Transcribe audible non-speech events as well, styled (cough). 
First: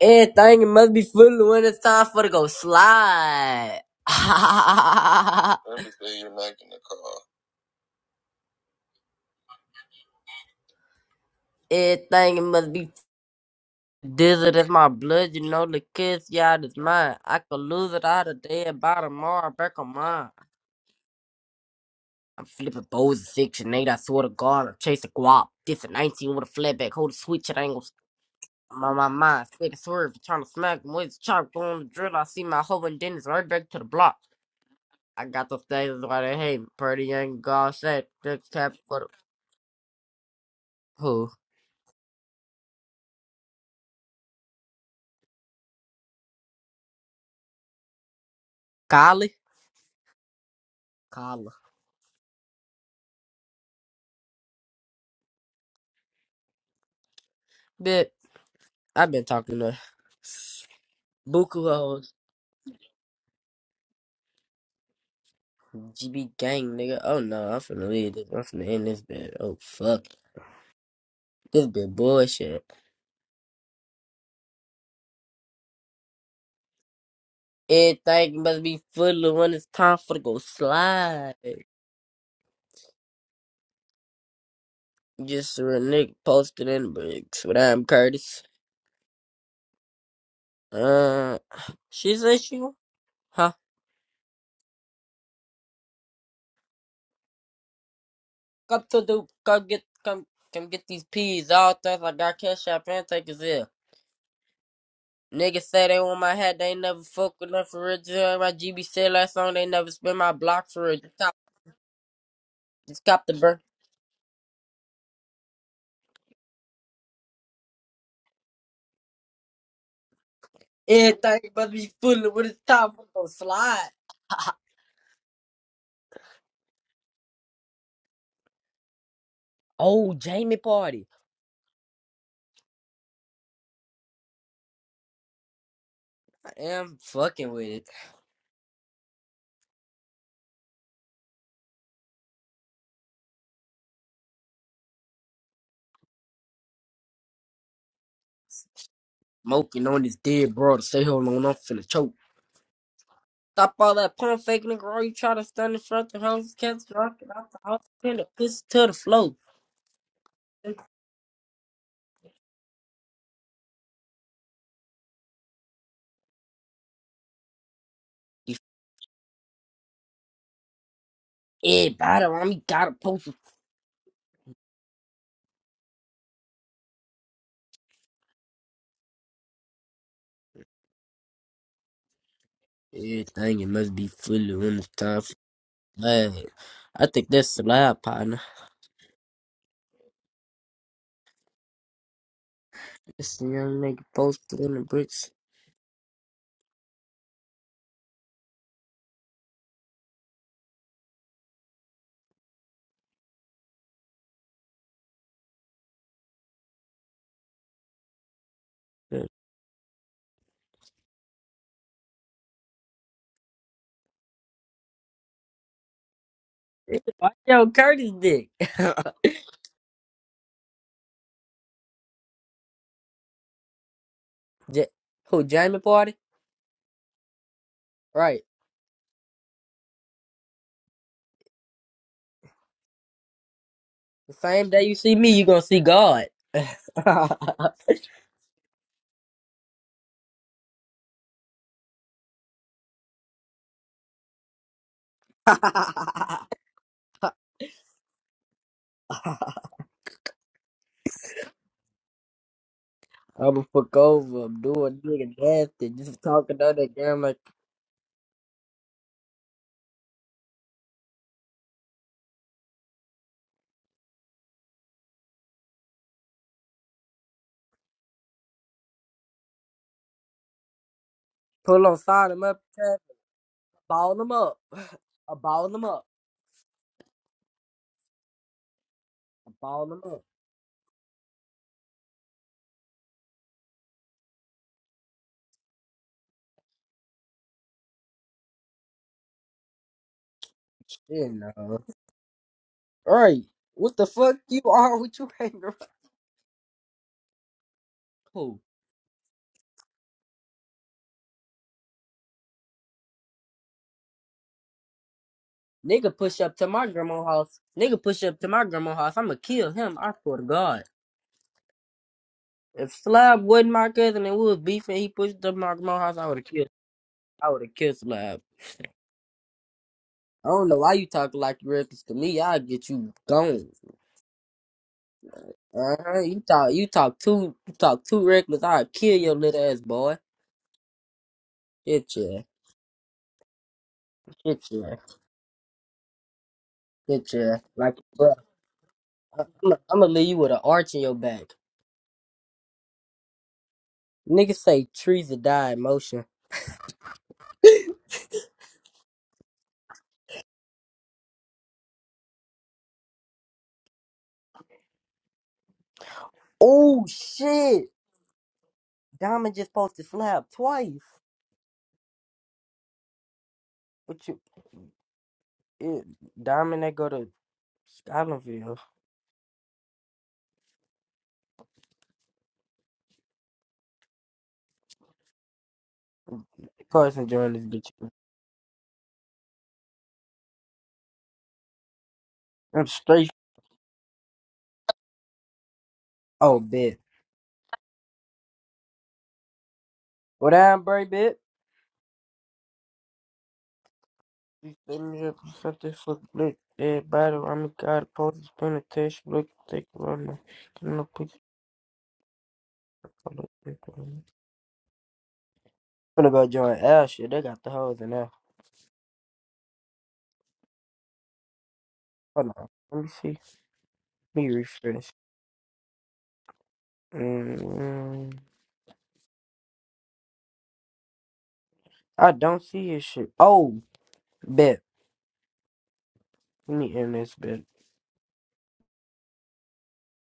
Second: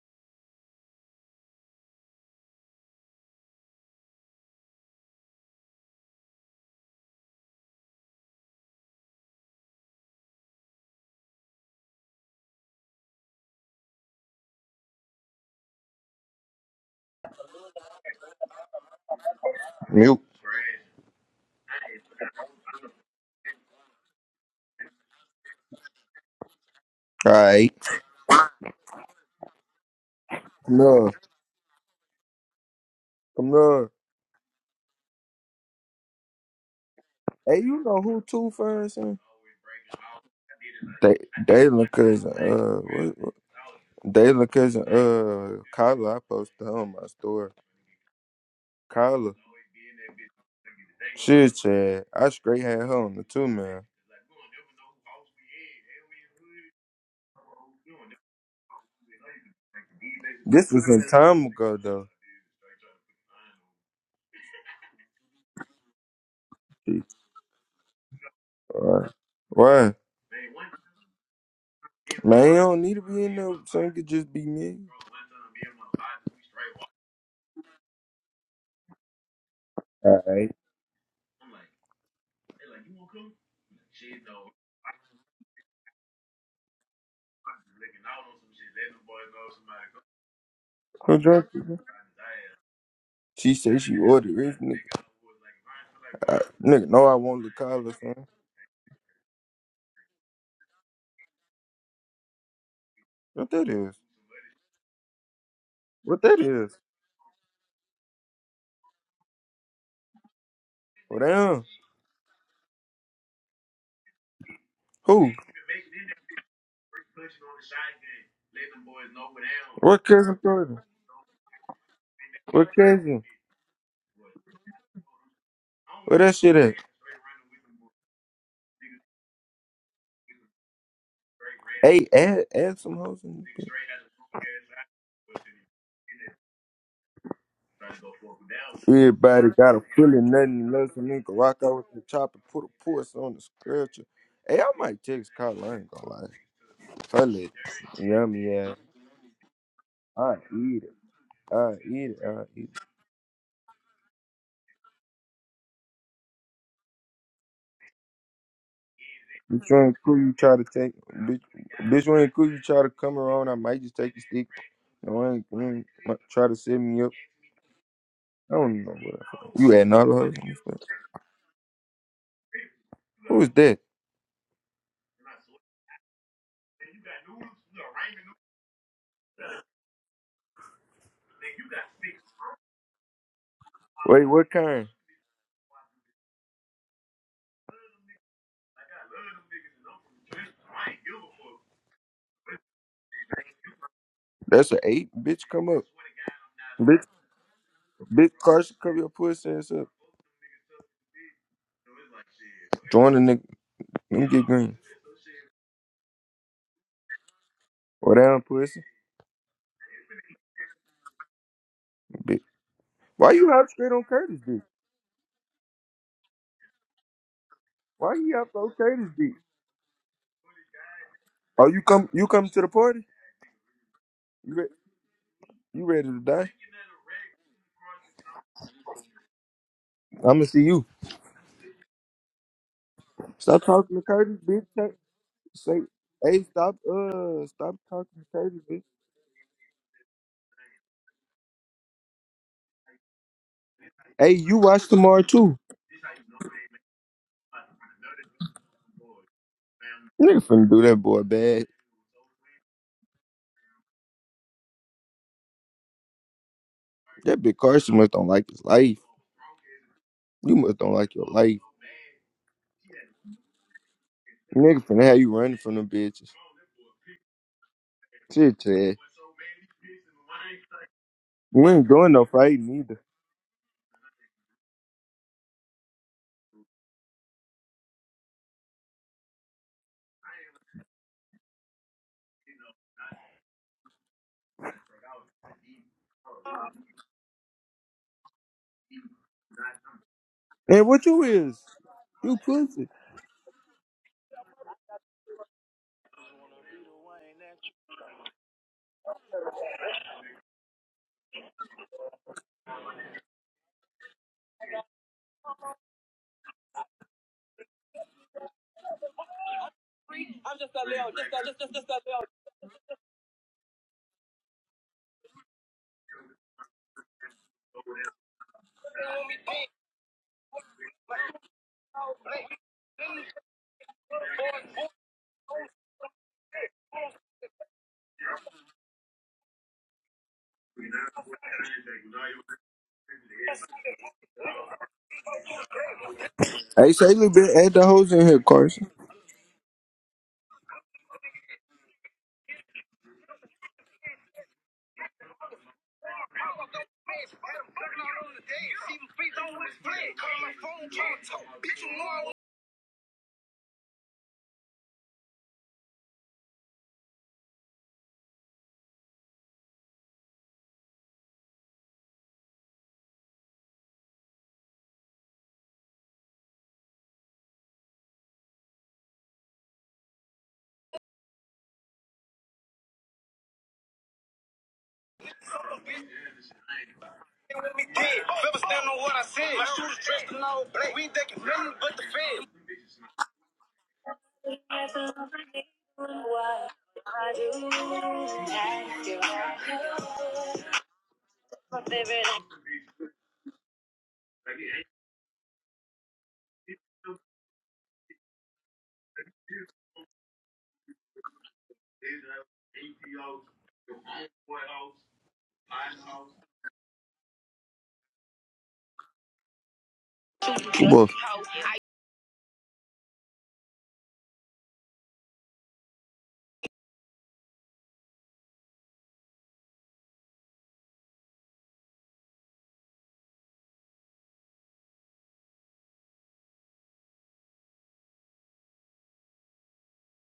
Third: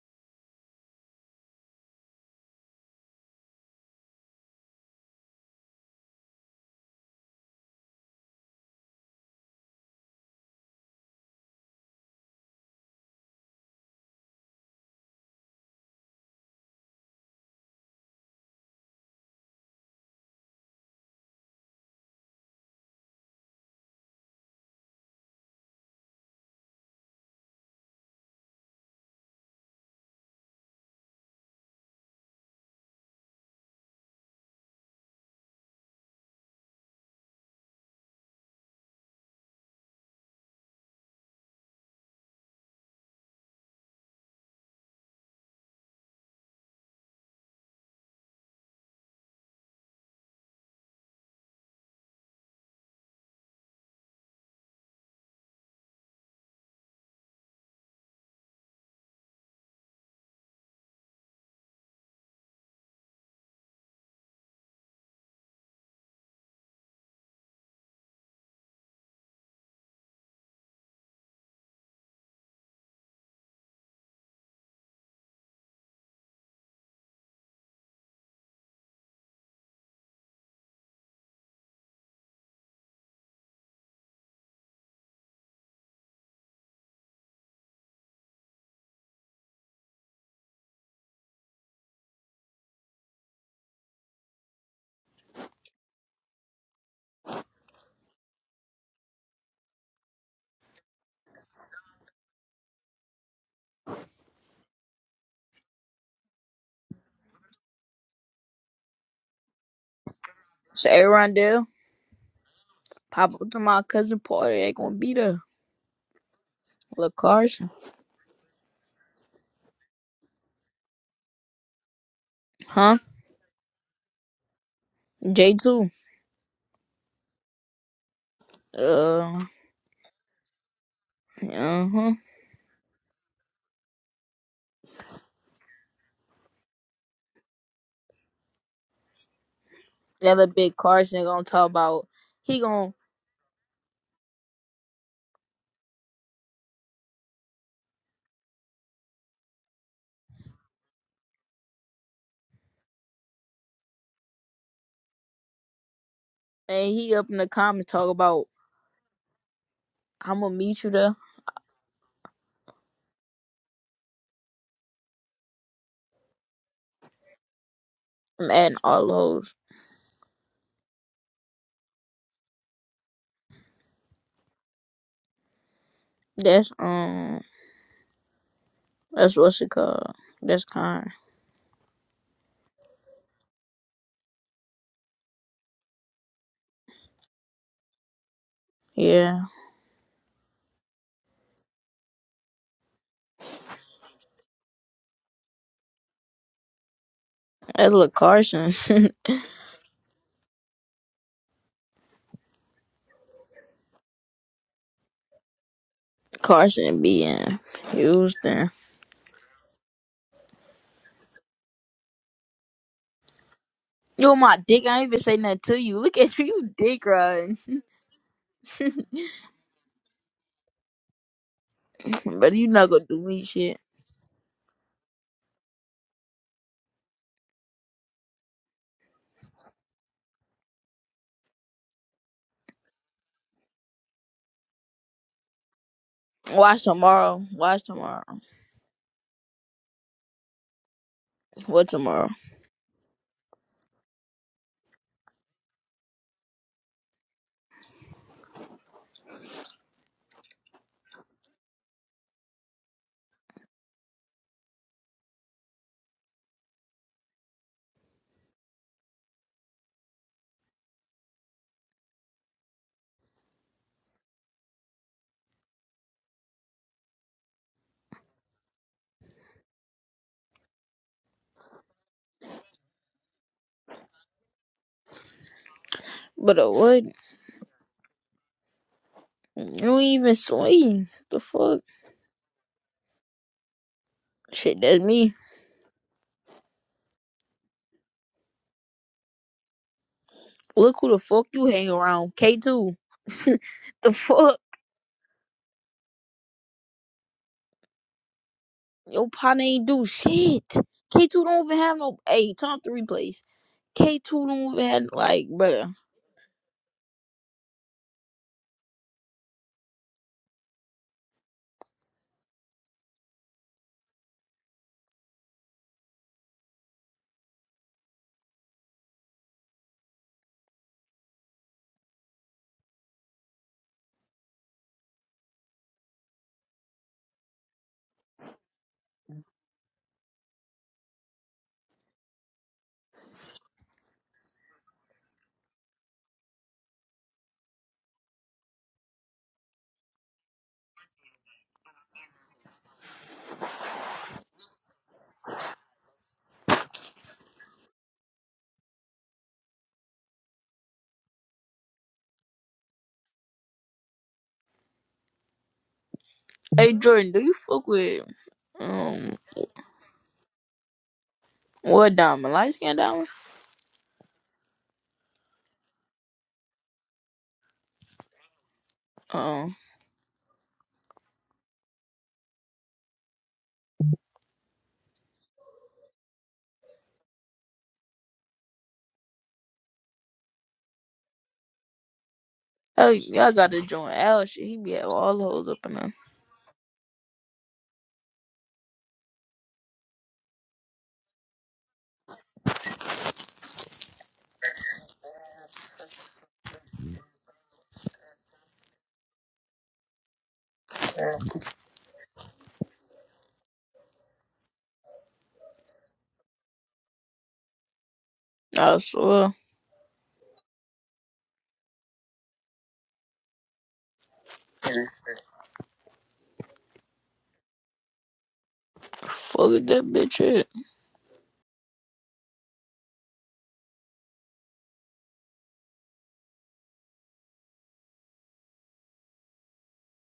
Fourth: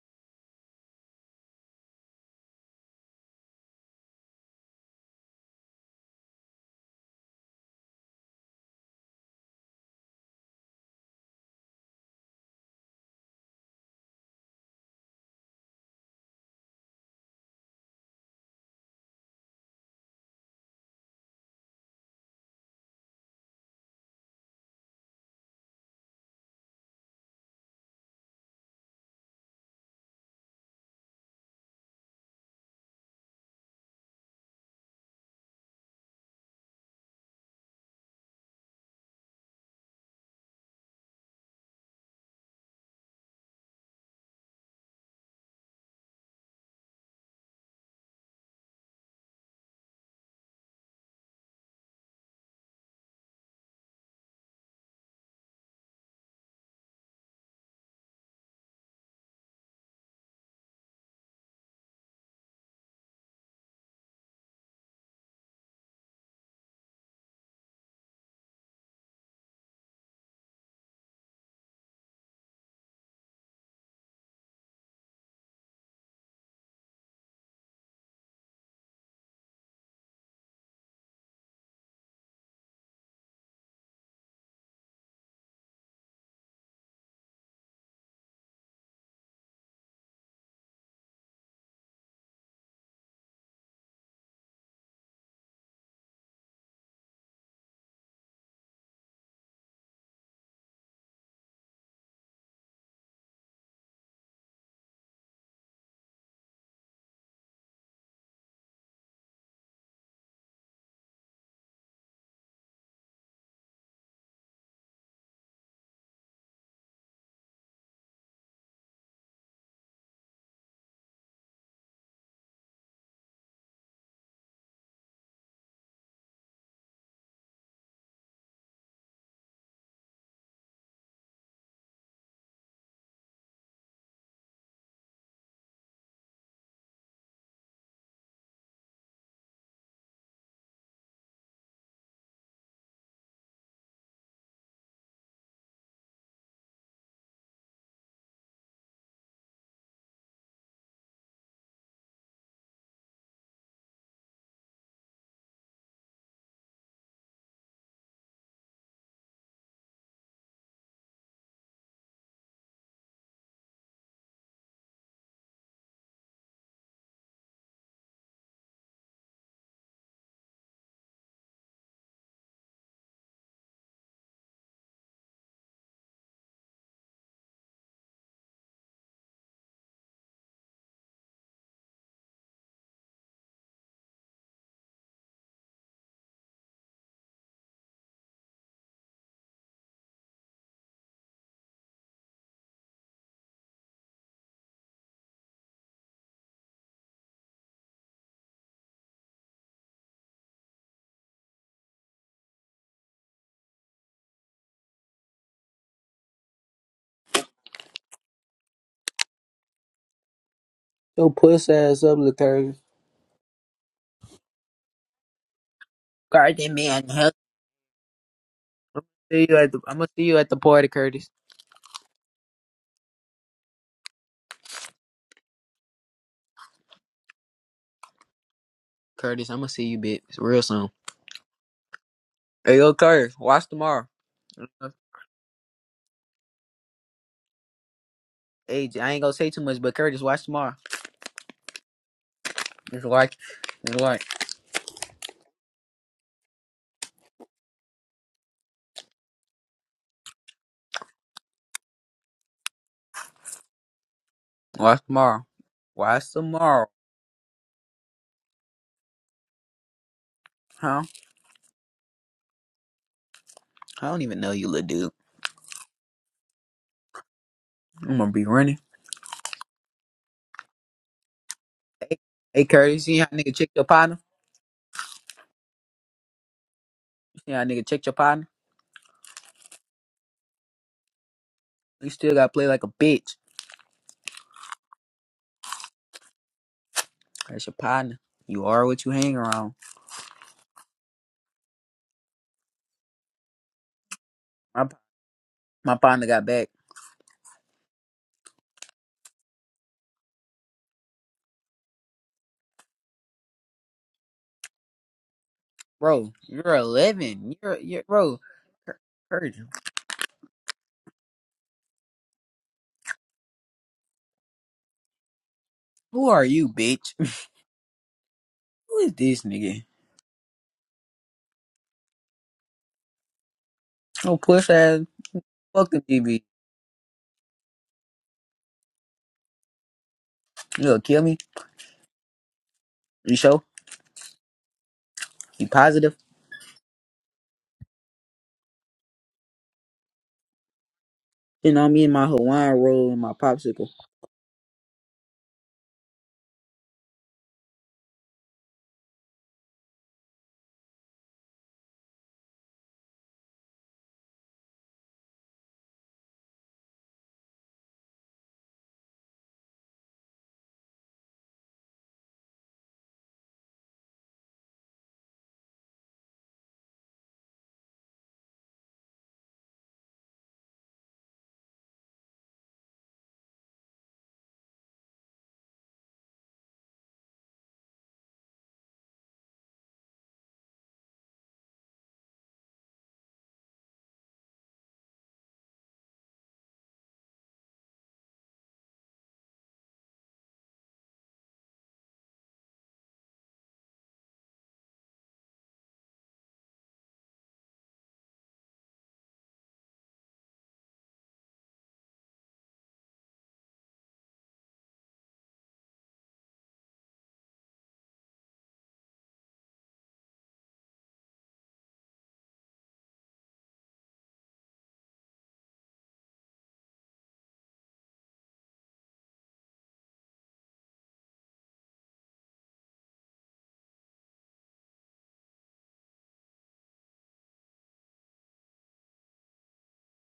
Everything must be full when it's time for to go slide. (laughs) Everything you're not in the car. (laughs) Everything must be dizzy. That's my blood, you know. The kiss, y'all, that's mine. I could lose it out all today by tomorrow. Back on Mute. mine. I'm flipping bows of section eight. I swear to God, I'm chasing guap. This a 19 with a flatback. Hold the All switch, it right. ain't gonna. My, my mind, sweat and swerve, trying to smack him with No, his chop, going on the drill. I see my hoe and Dennis right I'm back to the not. block. I got those things why they hate me. Pretty young Hey, girl you know said who this Two tap for the Ferguson? They, who? Dalen cousin, uh, what, what- Dalen cousin, uh, Kyla, I posted her on my story. Kyla, Kali? Kala. shit, Chad, I straight had her on the two man. Bit I've been talking to This was some time Buku ago though. hoes, GB gang She- nigga. Oh no, I'm finna leave this. I'm finna end this Why? bit. Oh Why? fuck, this bit Man, you bullshit. don't need to be in there. Son could just be me. Everything must be full of when it's time for to All go right. slide. Just a real nigga posted in the bricks with I'm Curtis. Who Uh, drunk you? bro? she said she, huh? She said she ordered this nigga. I, nigga, no, I want the Kyla, son. Come to do, come get, come, come get these peas. All things I got cash out and take is What that here. is? Niggas say they want What my that hat, they is? ain't never fuck with nothing for real. Just heard my GB said last song, they never spin my block for real. Say Just What well, cop, damn. Rondell, just cop pop the up to burn. my cousin party. They gonna be Who? there. Look Carson, What cousin Jordan? Everything must be fooling with his What top huh? I'm cousin? gonna slide. (laughs) J two. Where that shit at? Uh, oh, Jamie party. uh Hey, huh. add, add some hoes in this I am fucking with it. bitch. Everybody got a feeling The other nothing big less than me. Carson Can gonna rock talk out with the about. chopper, He put a gonna puss on the scratcher. Hey, I might text Kyle. I ain't gonna lie. Her lit. Yummy ass. Smoking on this I dead bro eat to it. say hold on, I'm I finna eat choke. it. I eat it. Stop all that pump fake nigga. All you try to stand in front of the house, cats and he drunk, up and in the out the house, comments talk pin the about. pussy to the floor. Bitch, you ain't cool. You I'm gonna try to meet you take. there. Bitch, bitch, you ain't cool. You try to come around. I might just take your stick. No, I ain't. I ain't- might Try to set me up. I'm You I adding don't know all what. those. I- You adding all the hoes in this bitch. Everybody on me got a poster. Who is that? That's um. That's what's it called. That's kind. Everything it must be Wait, what fully when it's kind? time for slab. I think that's slab, partner. Yeah. It's the young nigga posted That's in an the eight, bricks. bitch. Come up, bitch. That's look Big Carson. Carson, cover your pussy ass up. Join the nigga. Let me get green. Carson be in What down, Houston. pussy, Your puss ass up, little bitch. Curtis. Why you out straight on You Curtis, my bitch? dick. I ain't even say nothing to you. Look at you, you Guardian dick man, hell, Why riding. yo Curtis Why you out dick? on Curtis, (laughs) (laughs) bitch? see you at the, I'm gonna see you at the party, Curtis. Oh, you come, you come but to the you not gonna party? do me shit. You re- J- who Jamie you ready party? to die? Right. Curtis, I'm gonna see you, bitch, I'ma real see you. soon. Hey, yo, Curtis, Stop watch talking to tomorrow. The Curtis, bitch. same day Say, you see me, you gonna say, see God. hey, (laughs) stop, Watch uh, tomorrow. stop Watch talking tomorrow. to Curtis, bitch. Hey, J- I ain't gonna say too much, but Curtis, watch tomorrow. What tomorrow? Just like, just like, Hey, you watch tomorrow too. Nigga finna do that boy bad. I'ma fuck over him, do a watch nigga tomorrow. nasty, just Watch talking to tomorrow, that damn like That big Carson must don't like his life. You must don't huh? like your life. I don't even know you, Nigga little finna dude. have you running from them bitches. I'm gonna be Shit, running. Chad. We pull ain't on, doing Hey, no sign him up, hey fighting either. Curtis, see how nigga check your partner? ball him up, (laughs) I ball him up, But uh, what? See how nigga check your partner? I ball You him ain't up. even swing. The fuck? You still gotta play like a bitch. Shit, that's me. That's your partner. You are what you hang around. And Look what who the you Shit, fuck is? you no. hang around. You pussy. K2. Right. (laughs) What the the fuck fuck? you My, are with you hanging around? my partner got back. (laughs) Who? Your partner ain't do shit. K2 don't even have no. Hey, turn off the replays. K2 don't even have, like, brother. Nigga bro. push up to You're my grandma's 11. house. You're, Nigga you're push bro. up to my grandma's Cur- house. I'ma Curtis, kill him. I swear to God. If Slab wasn't my cousin and we was beefing, he pushed up to my grandma's house. I who would are have you, killed. bitch? (laughs) I would have killed Slab. Who is this nigga? I don't know why you talk like you reckless to me. I'll get you gone. Oh, push ass Uh fucking huh. You DB. talk. You talk too. You talk too reckless. I'll kill your little ass boy. You gonna kill me? Shit, yeah. You sure? Shit, yeah. You positive? Hey, say a little Shit, bit. yeah. Add the Like, hoes in bro, here, Carson. I'm gonna leave you with an arch in your back. Sitting on me in my Hawaiian roll and my popsicle. Niggas say trees will die in motion. Hey, Oh Jordan, do you shit! fuck with, um, Diamond just supposed to slap twice. what diamond? Light skin diamond? But you, it, Diamond, they go to Scotlandville. Uh-uh. Carson join this bitch. I'm Hey, straight. y'all gotta join Al shit. He be having all the hoes up in there. Oh, bitch. What I'm Bray, bitch? You set me up set this fuck look. Everybody, I'm a god. Post is gonna test. Look, take a run. Get no picture. for the people. I'm gonna go join L shit. They got the hoes in there. I swear. Boy, Hold on. Let me see. Let me refresh. Mm-hmm. Fuck that bitch is. I don't see your shit. Oh, bet. Let me end this bitch.